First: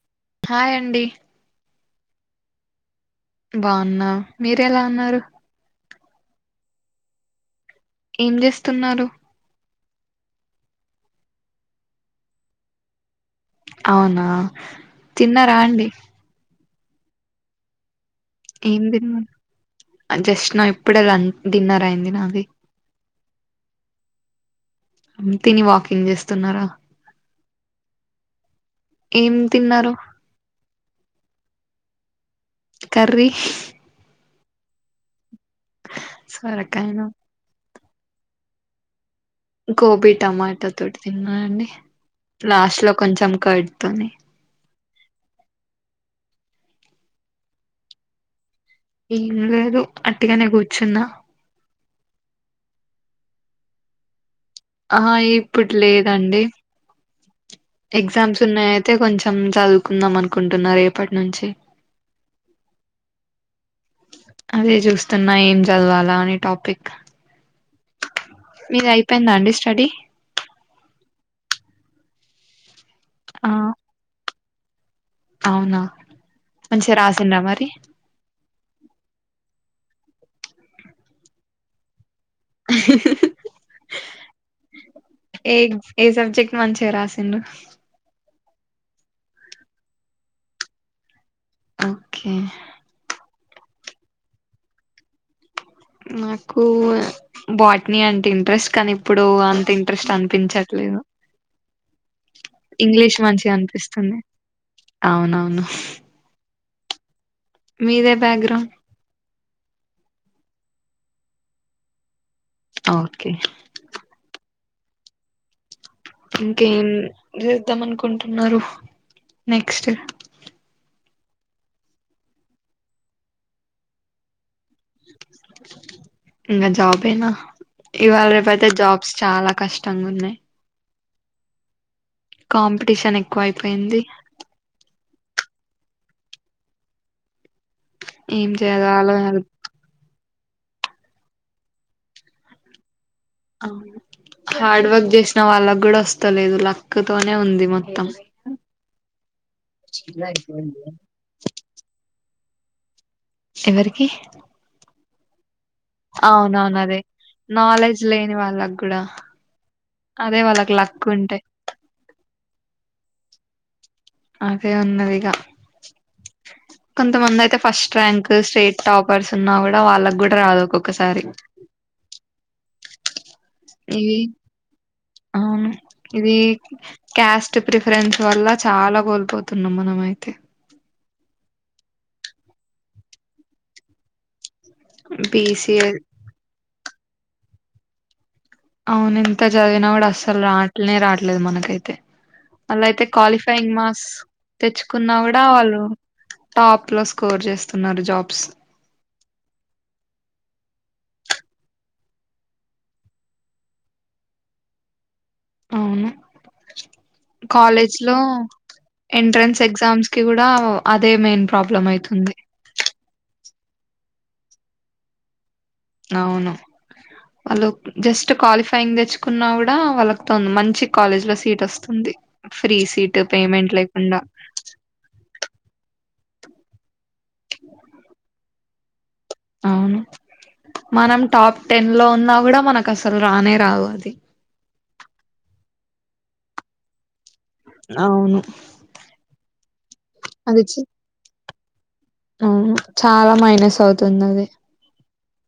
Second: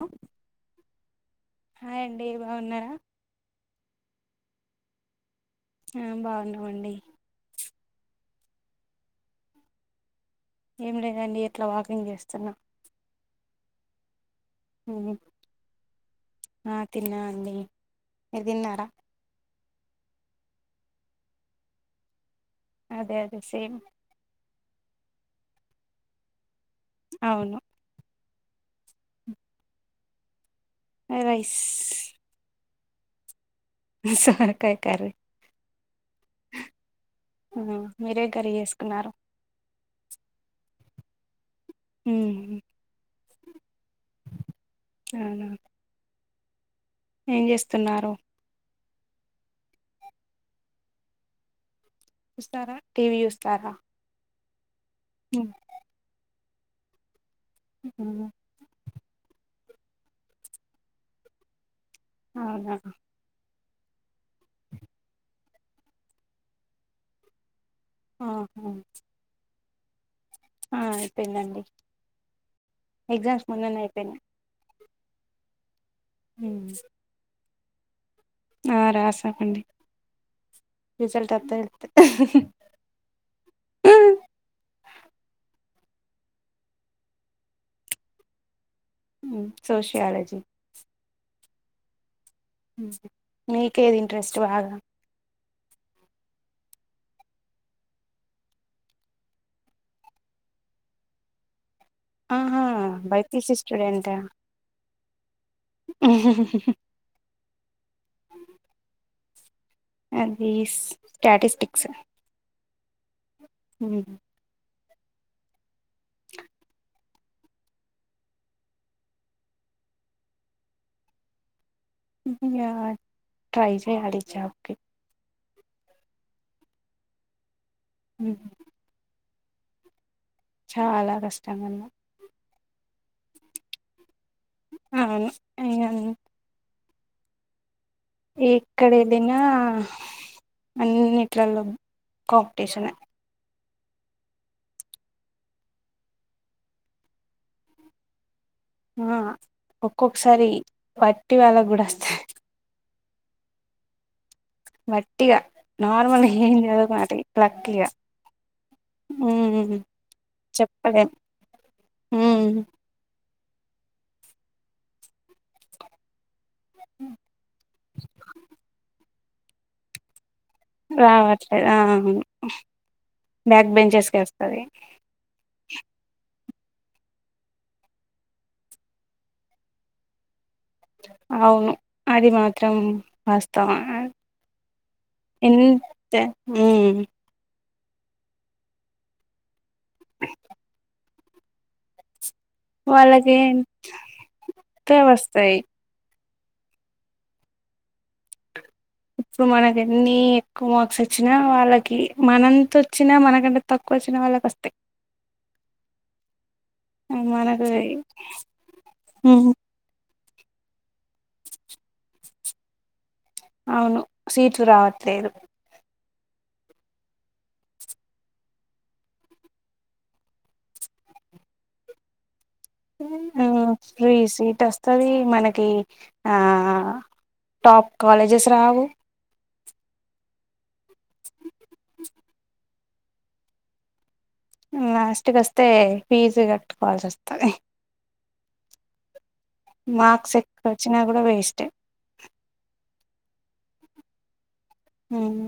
అ hi అండి hi అండి బాగున్నారా బాగున్నా మీరెలా ఉన్నారు ఆ బాగున్నావండి ఏం చేస్తున్నారు ఏం లేదండి ఇట్లా వాకింగ్ చేస్తున్నా అవునా ఉమ్, తిన్నరా అండి ఆ తిన్నా అండి మీరు ఏం తిన్నారా దిన్నారు జస్ట్ నౌ ఇప్పుడే లం డిన్నర్ అయింది నాది అదే అదే సేమ్ తిని వాకింగ్ చేస్తున్నారా అవును ఏం తిన్నారు అ రైస్ కర్రీ సొరకాయ కర్రి సొరకాయన మీరు ఎ కర్రి చేసుకున్నారు గోబీ టమాటా తోటి తిన్నా అండి ఉమ్, లాస్ట్ లో కొంచెం కర్డ్ తోనీ అవునా ఏం చేస్తున్నారు ఏం లేదు అట్టిగనే కూర్చున్న వస్తారా టీవీ చుస్తారా ఆహా ఇప్పుడు లేదండి ఉమ్, ఎగ్జామ్స్ ఉన్నాయి అయితే కొంచెం చదువు కుందాం అనుకుంటున్నా రేపటి నుంచి అవునా అదే చూస్తున్నా ఏం చదవాలా అని టాపిక్ ఆహా. మీది అయిపోయిందా అండి స్టడీ ఆ అయిపోయిందండి ఎగ్జామ్స్ ఆ మొన్ననే అయిపోయినాయి అవునా ఉమ్, మంచిగా రాసిన్రా మరి ఆ రాసాం అండి రిజల్ట్ అత్తే తెలుత్తది ఆ హా హా ఏ ఏ సబ్జెక్ట్ మంచిగా రాసిండు ఉ సోషియాలజీ ఓకే హమ్ మీకేది ఇంట్రెస్ట్ బాగా నాకు బాటిని అంటే ఇంట్రెస్ట్ కానీ ఇప్పుడు అంత ఇంట్రెస్ట్ అనిపించట్లేదు ఆహా ఇంగ్లీష్ మంచిగా బైపీసీ స్టూడెంటా అనిపిస్తుంది అవును ఊహ్మ్ మీదే బ్యాక్గ్రౌండ్ అది స్టాటిస్టిక్స్ ఓకే ఊమ్ ఇంకేం ఏద్దాం అనుకుంటున్నారు నెక్స్ట్ యా ట్రై చేయాలి జాబ్ కి నా జబేనా ఇవాళ రేపు అయితే జాబ్స్ చాలా కష్టంగా ఉన్నాయ్ చాలా కష్టంగున్నా కాంపిటీషన్ ఎక్కువ అయిపోయింది అవును ఇగ అది ఏం చేయాలో ఈక్కడెలిన అర్థం- అన్నిట్లలో కాంపిటీషనే హార్డ్ వర్క్ చేసిన వాళ్ళకు కూడా వస్తలేదు లక్ తోనే ఉంది మొత్తం ఆ ఒక్కొక్కసారి వట్టి వాళ కూడా వస్తాయి ఎవరికి వటిగా నార్మల్ ఏం అవునవును అదే చదువుకున్నట లక్కఇగా నాలెడ్జ్ లేని వాళ్ళకి కూడా అదే వాళ్ళకి లక్ చెప్పలేం ఉంటే అదే ఉన్నదిగా కొంతమంది అయితే first rank straight top purse ఉన్నా కూడా వాళ్ళకు కూ రావట్లేదు ఆ బ్యాక్ ఇవి బెంచెస్కి వస్తది అవును ఇవి క్యాస్ట్ ప్రిఫరెన్స్ వల్ల చాలా కోల్పోతున్నాం మనం అయితే అవును అది మాత్రం వాస్తవమే బీసీఏ ఎంత ఊమ్ అవును ఎంత చదివినా కూడా అసలు రాట్లేనే రాట్ లేదు మనకైతే అలా అయితే వాళ్ళకి క్వాలిఫయింగ్ ఎంతే మార్క్స్ తెచ్చుకున్నా కూడా వస్తాయి వాళ్ళు టాప్ లో స్కోర్ చేస్తున్నారు జాబ్స్ ఇప్పుడు మనక ఎన్ని ఎక్కువ మార్క్స్ వచ్చినా వాళ్ళకి మనంత వచ్చినా మనకంటే తక్కువ వచ్చినా వాళ్ళకి వస్తాయి అవును మనకు కాలేజ్ లో ఉమ్, ఎంట్రన్స్ ఎగ్జామ్స్ కి కూడా అదే మెయిన్ ప్రాబ్లం అయితుంది అవును సీట్ రావత్రేలు అవును వాళ్ళు జస్ట్ క్వాలిఫయింగ్ తెచ్చుకున్నా కూడా వాళ్ళకుతోంది మంచి కాలేజ్ లో సీట్ వస్తుంది ఫ్రీ సీట్ ఆ పేమెంట్ ఫ్రీ లేకుండా సీట్ వస్తుది మనకి టాప్ కాలేజెస్ రావు అవును మనం టాప్ టెన్ లో ఉన్నా కూడా మనకు అసలు రానే రావు అది నాస్ట్ క వస్తే ఫీజు కట్టుకోవాల్సి వస్తుంది అవును మార్క్స్ ఎక్క్క వచ్చినా కూడా వేస్ట్ టే ఆ చాలా మైనస్ అవుతుంది అది ఉమ్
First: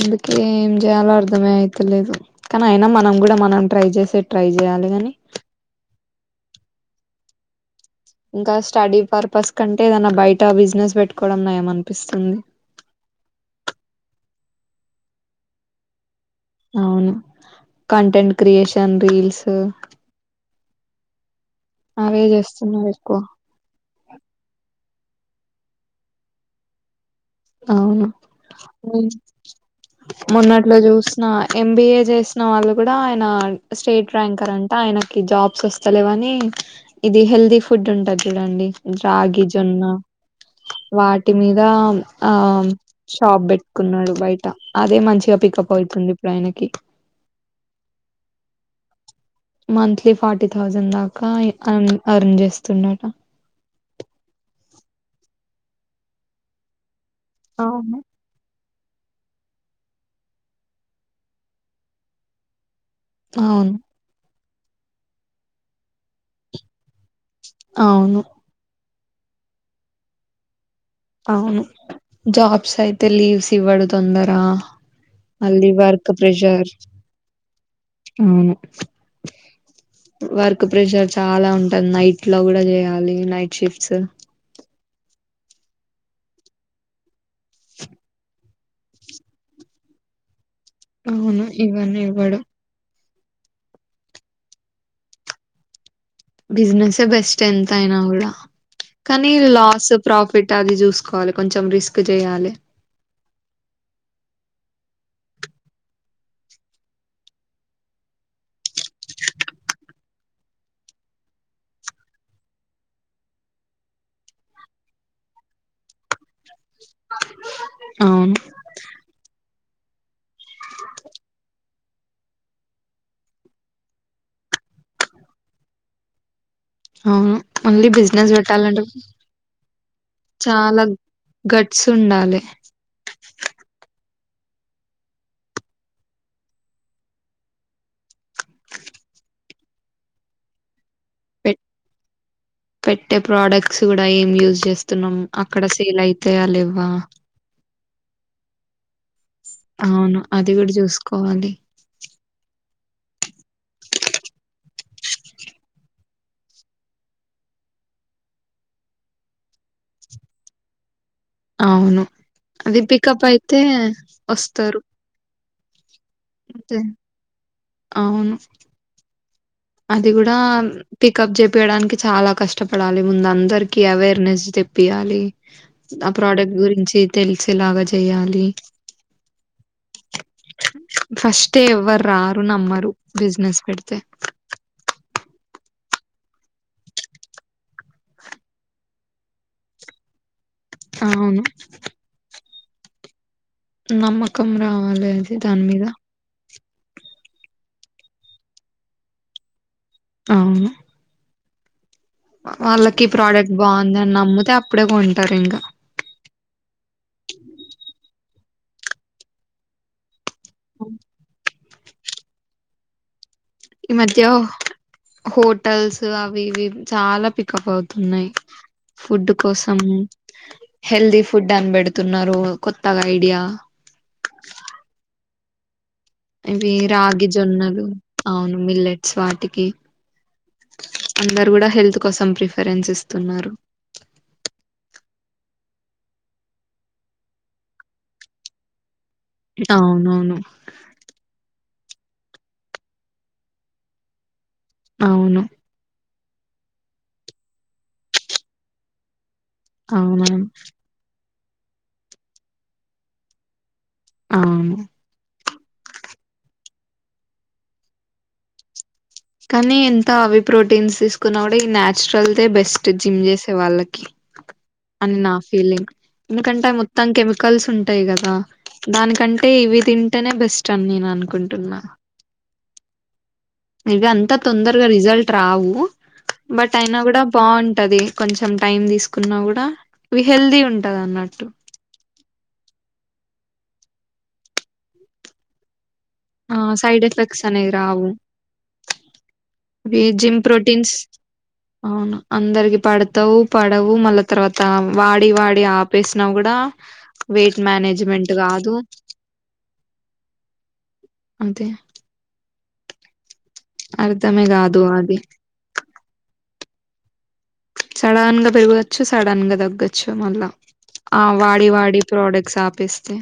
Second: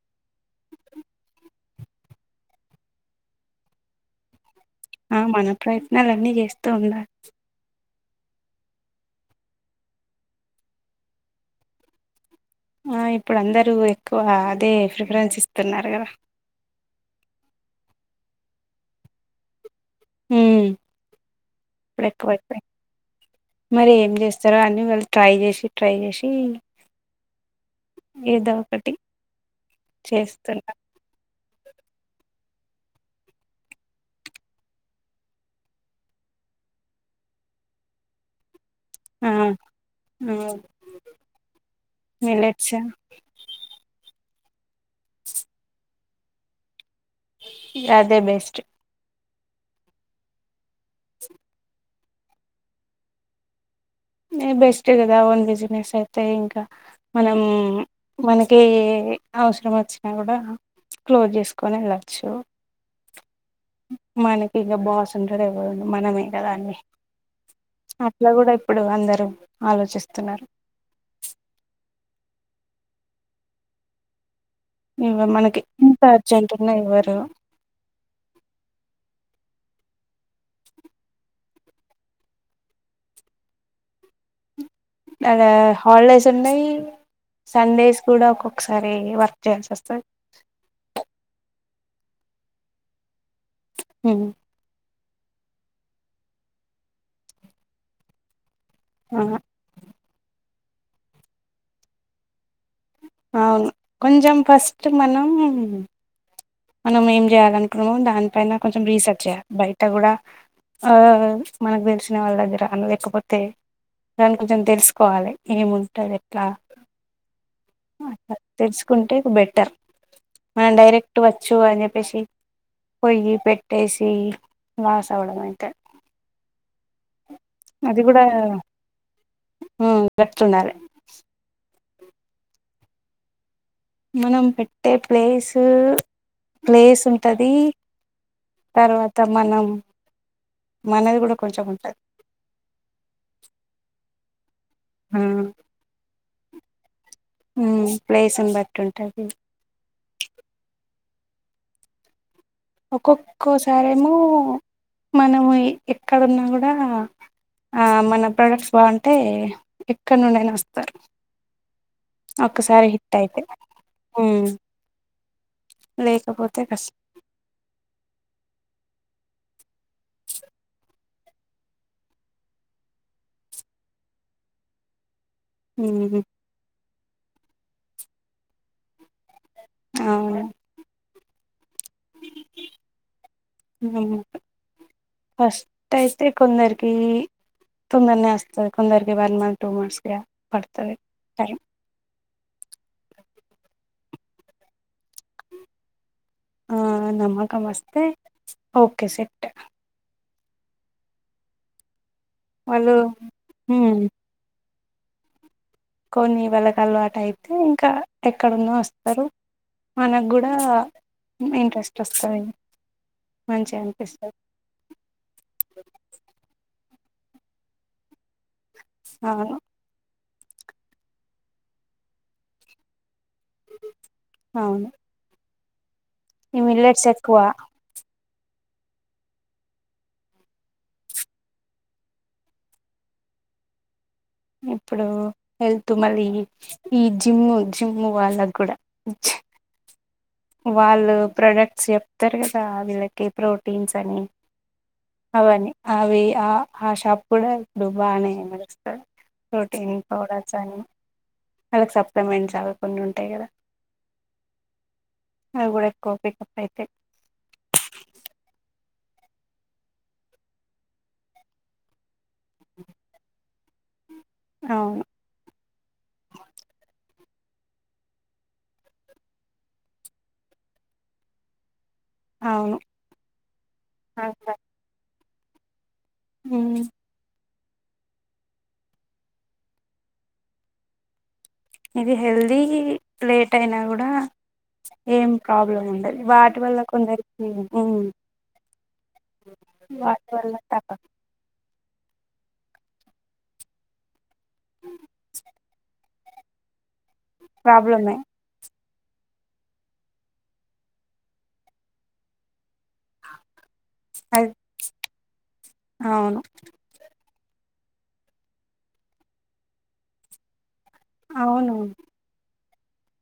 అందుకే ఏం చేయాలో అర్ధమే అయితలేదు కానీ అయినా మనం కూడా మనం ట్రై చేసే ట్రై చేయాలి కాని ఆ మనపయ నళ అన్నీ చేస్తూ ఉన్నారు ఇంకా స్టడీ పర్పస్ కంటే ఏదైనా బయట బిజినెస్ పెట్టుకోవడం నయం అనిపిస్తుంది. ఆ ఇక్కడ అందరూ ఎక్కువ అదే ప్రిఫరెన్స్ ఇస్తున్నారు కదా. అవును కంటెంట్ క్రియేషన్ రీల్స్ హ్మ్ అవే [unintelligible] చేస్తున్నారు ఎక్కువ మరి చేస్తార అని వాళ్ళు ట్రై చేసి ట్రై చేసి అవును ఏదో ఒకటి మొన్నట్లో చేస్తున్నారు చూసిన ఎంబిఏ చేస్త వాళ్ళు కూడా ఆయన స్టేట్ ర్యాంకర్ అంటే ఆయనకి జాబ్స్ వస్తలేవని ఇది హెల్దీ ఫుడ్ ఉంటది చూడండి ఆ రాగి జొన్న ఆ వాటి మీద ఆ మిల్లెట్స్ షాప్ పెట్టుకున్నాడు బయట అదే మంచిగా పికప్ అయ్తుంది ఇప్పుడు ఆయనకి అదే బెస్ట్ మంత్లీ ఫటీ థౌజండ్ దాకా అరన్ చేస్తున్నాట న బెస్ట్ కదా ఓన్ బిజినెస్ అయితే ఇంకా మనం అవును మనకి కే ఏ అవసరం వచ్చినా కూడా క్లోజ్ చేసుకొని వెళ్ళచ్చు అవును మనకి ఇంకా బాస్ ఉంటాడు ఎవ్వరు మనమే కదా అని అవును అట్లా కూడా అందరూ ఆలోచిస్తున్నారు అవును జాబ్స్ అయితే లీవ్స్ ఇవ్వడు తొందరా ఇ మనకి అలి ఇంత వర్క్ అర్జెంట్ ప్రెషర్ ఉన్న ఎవరు అవును వర్క్ ప్రెషర్ చాలా ఉంటుంది నైట్ లో కూడా చేయాలి నైట్ షిఫ్ట్స్ అడ హాలిడేస్ ఉన్నాయి సండేస్ కూడా ఒక్కొక్కసారి వర్క్ చేయాల్సి వస్తుంది అవును ఈవని ఇవడు హ బిజినెస్ బెస్ట్ ఎంత అయినా కూడా కానీ లాస్ ప్రాఫిట్ ట్టది చూసుకోవాలి కొంచెం రిస్క్ చేయాలి అవును కొంచెం ఫస్ట్ మనం మనం ఏం చేయాల అనుకున్నామో దానిపైన కొంచెం రీసెర్చ్ చేయాలి బయట కూడా ఆ మనకు తెలిసిన వాళ్ళ దగ్గర అనలేకపోతే దాని కొంచెం తెలుసుకోవాలి ఏముంటంది ఎట్లా అవును తెలుసుకుంటే బెటర్ మ డైరెక్ట్ పెట్టువచ్చు అని చెప్పేసి పోయ్యి పెట్టేసి మాస్ అవ్వడం అయితే ఆ ఓన్లీ అది కూడా బిజినెస్ పెట్టాలండి ఉమ్, గట్లుండాలి చాలా గట్ చ ఉండాలి మనం పెట్టే ప్లేస్ ప్లేస్ ఉంటుంది తర్వాత మనం మనది కూడా కొంచెం ఉంటది పెట్టే ప్రోడక్ట్స్ కూడా టైం యూజ స్తున్నాం అక్కడ సేల్ అయితేయ లేవ్ వా ప్లేస్ని బట్టి ఉంటది అవును అది గుడా చూసుకోవాలి ఒక్కొక్కోసారేమో మనము ఎక్కడున్నా కూడా మన ప్రొడక్ట్స్ బాంటే ఎక్కడినుండైనా వస్తారు అవును అది ఒక్కసారి హిట్ పికప్ అయితే ఉమ్ వస్తారు లేకపోతే అంతే కష్ అవును అది గుడా పికప్ చెపియడానికి చాలా కష్టపడాలి ముందు అందరికి అవేర్నెస్ తెప్పియాలి ఆ ఉమ్ ప్రాడక్ట్ గురించి తెలిసే లాగ జెయాలి అవును ఫ్రస్ట్ తే ఎవరు రారు నమ్మరు బిజినెస్ పెడితే ఉమ్ ఫస్ట్ అయితే కొందరికి తొందరనే వస్తది కొందరికి వన్ మంత్ టూ మంత్స్ గా పడతది అవును. టైం నమ్మకం రావాలి అది దాని మీద ఆ నమకం వస్తే ఓకే సెట్ అవును వాళ్ళు వాళ్ళకి ఈ ప్రాడక్ట్ ఉమ్ బాంది అని నమ్ముతే ప్పుడే కొంటారు ఇంగ కొనీ వల అలవాటయితే ఇంకా ఎక్కడున్నా వస్తారు మనకు గు ఇలా మింట్ టెస్ట్లు వస్తాయి ఈ మధ్య హోటల్స్ అవి ఇవి చాలా పికప్ అవుతున్నాయి ఫుడ్ అవును కోసం హెల్దీ ఫుడ్ అని పెడుతున్నారు కొత్తగా ఐడియా అవును ఈ ఇవి మిల్లెట్స్ రాగి ఎక్కువ జొన్నలు మిల్లెట్స్ వాటికి అందరు కూడా హెల్త్ కోసం ప్రిఫరెన్స్ ఇస్తున్నారు ఇప్పుడూ వెళ్తూ మళ్ళీ ఈ జిమ్ జిమ్ వాళ్ళ కూడా అవునవును వాళ్ళు ప్రొడక్ట్ చెప్తారు కదా వీళ్ళకి ప్రోటీన్స్ అని అవును అవని అవి ఆ ఆ షాప్ కూడా ఇప్పుడు బానే నడుస్తాది ప్రోటీన్ అవునవును పౌడర్స్ అని వాళ్ళకి సప్లిమెంట్స్ అవి కొన్ని ఉంటాయి కదా అవును అవి కూడా ఎక్కువ పిక్ అప్ అయితే కానీ ఎంత అవి ప్రోటీన్స్ తీసుకున్నా కూడా ఈ natural they best gym చేసే వాళ్ళకి అవును అని నా ఫీలింగ్ ఎందుకంటే మొత్తం కెమి కల్స్ ఉంటాయి కదా దానికంటే ఇవి తింటేనే బెస్ట్ అని నేను అనుకుంటున్నా అవును ఇగ అ అంత తొందరగా రిజల్ట్ ట్రావు బట్ ఉమ్ అయినా కూడా బావుంటది కొంచెం టైం తీసుకున్నా కూడా ఇవి హెల్తీ ఉంటదన్నట్టు ఇది హెల్దీ లేట్ అయినా కూడా ఏం ప్రాబ్లం ఉండదు ఆ వాటి వల్ల సైడ్ ఎఫెక్ట్స్ కొందరికి మ్మ్ వి జిమ్ ప్రోటీన్స్ అవును అందరికి పడతావు పడవు మళ్ళా తర్వాత వాడి వాడి ఆపేసి నవ్వు గుడా వెయిట్ ప్రాబ్లమే మేనేజ్మెంట్ కాదు అంతే అర్థమే అది కాదు అది అవును సడన్ గా పెరగవచ్చు సడన్ గా తగ్గొచ్చు మళ్ళా ఆ వాడి అవును వాడి ప్రోడక్ట్స్ హ పిస్తే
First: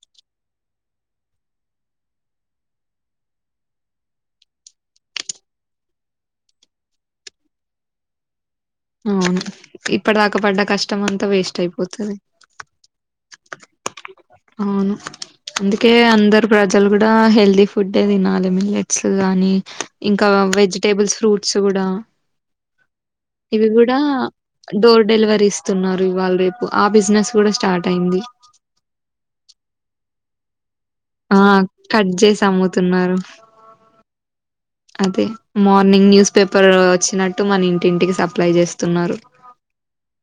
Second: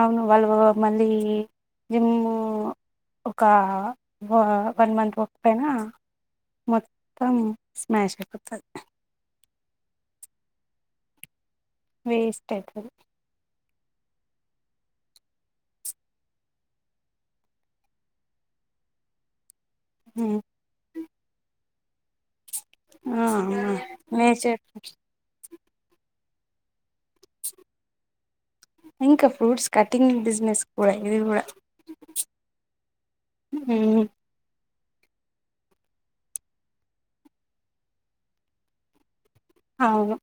అవును వాళ్ళు మళ్ళీ జిమ్ ఒక వ వన్ మంత్ వర్క్పోయినా మొత్తం స్మాష్ అయిపోతది అవును ఇప్పటిదాకా పడ్డ కష్టం అంతా వేస్ట్ అయిప్ వేస్ట్ అయిపోదు అవును అందుకే అందరు ప్రజలు కూడా హెల్దీ ఫుడ్డే తినాలి మిల్లెట్స్ గాని ఇంకా వెజిటేబుల్స్ ఫ్రూట్స్ కూడా ఇవి కూడా నేచర్ డోర్ డెలివరీసే ఇస్తూన్నారు ఇవాళ రేపు ఆ బిజినెస్ కూడా స్టార్ట్ అయింది ఇంకా ఫ్రూట్స్ కటింగ్ బిజినెస్ కూడా ఇది ఆ కూడా కట్ చేసి అమ్ముతున్నారు ఉమ్, అదే మార్నింగ్ న్యూస్ పేపర్ వచ్చినట్టు మన ఇంటింటికి సప్లై చేస్తున్నారు అవును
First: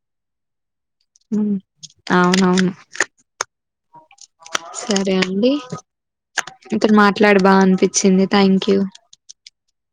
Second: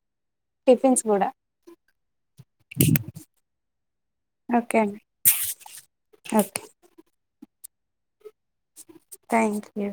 టిఫిన్స్ కూడా అవునవును సరే అండి ఓకే ఇతను మా మాట్లాడు బాగా అనిపించింది థ్యాంక్ యూ థ్యాంక్ యూ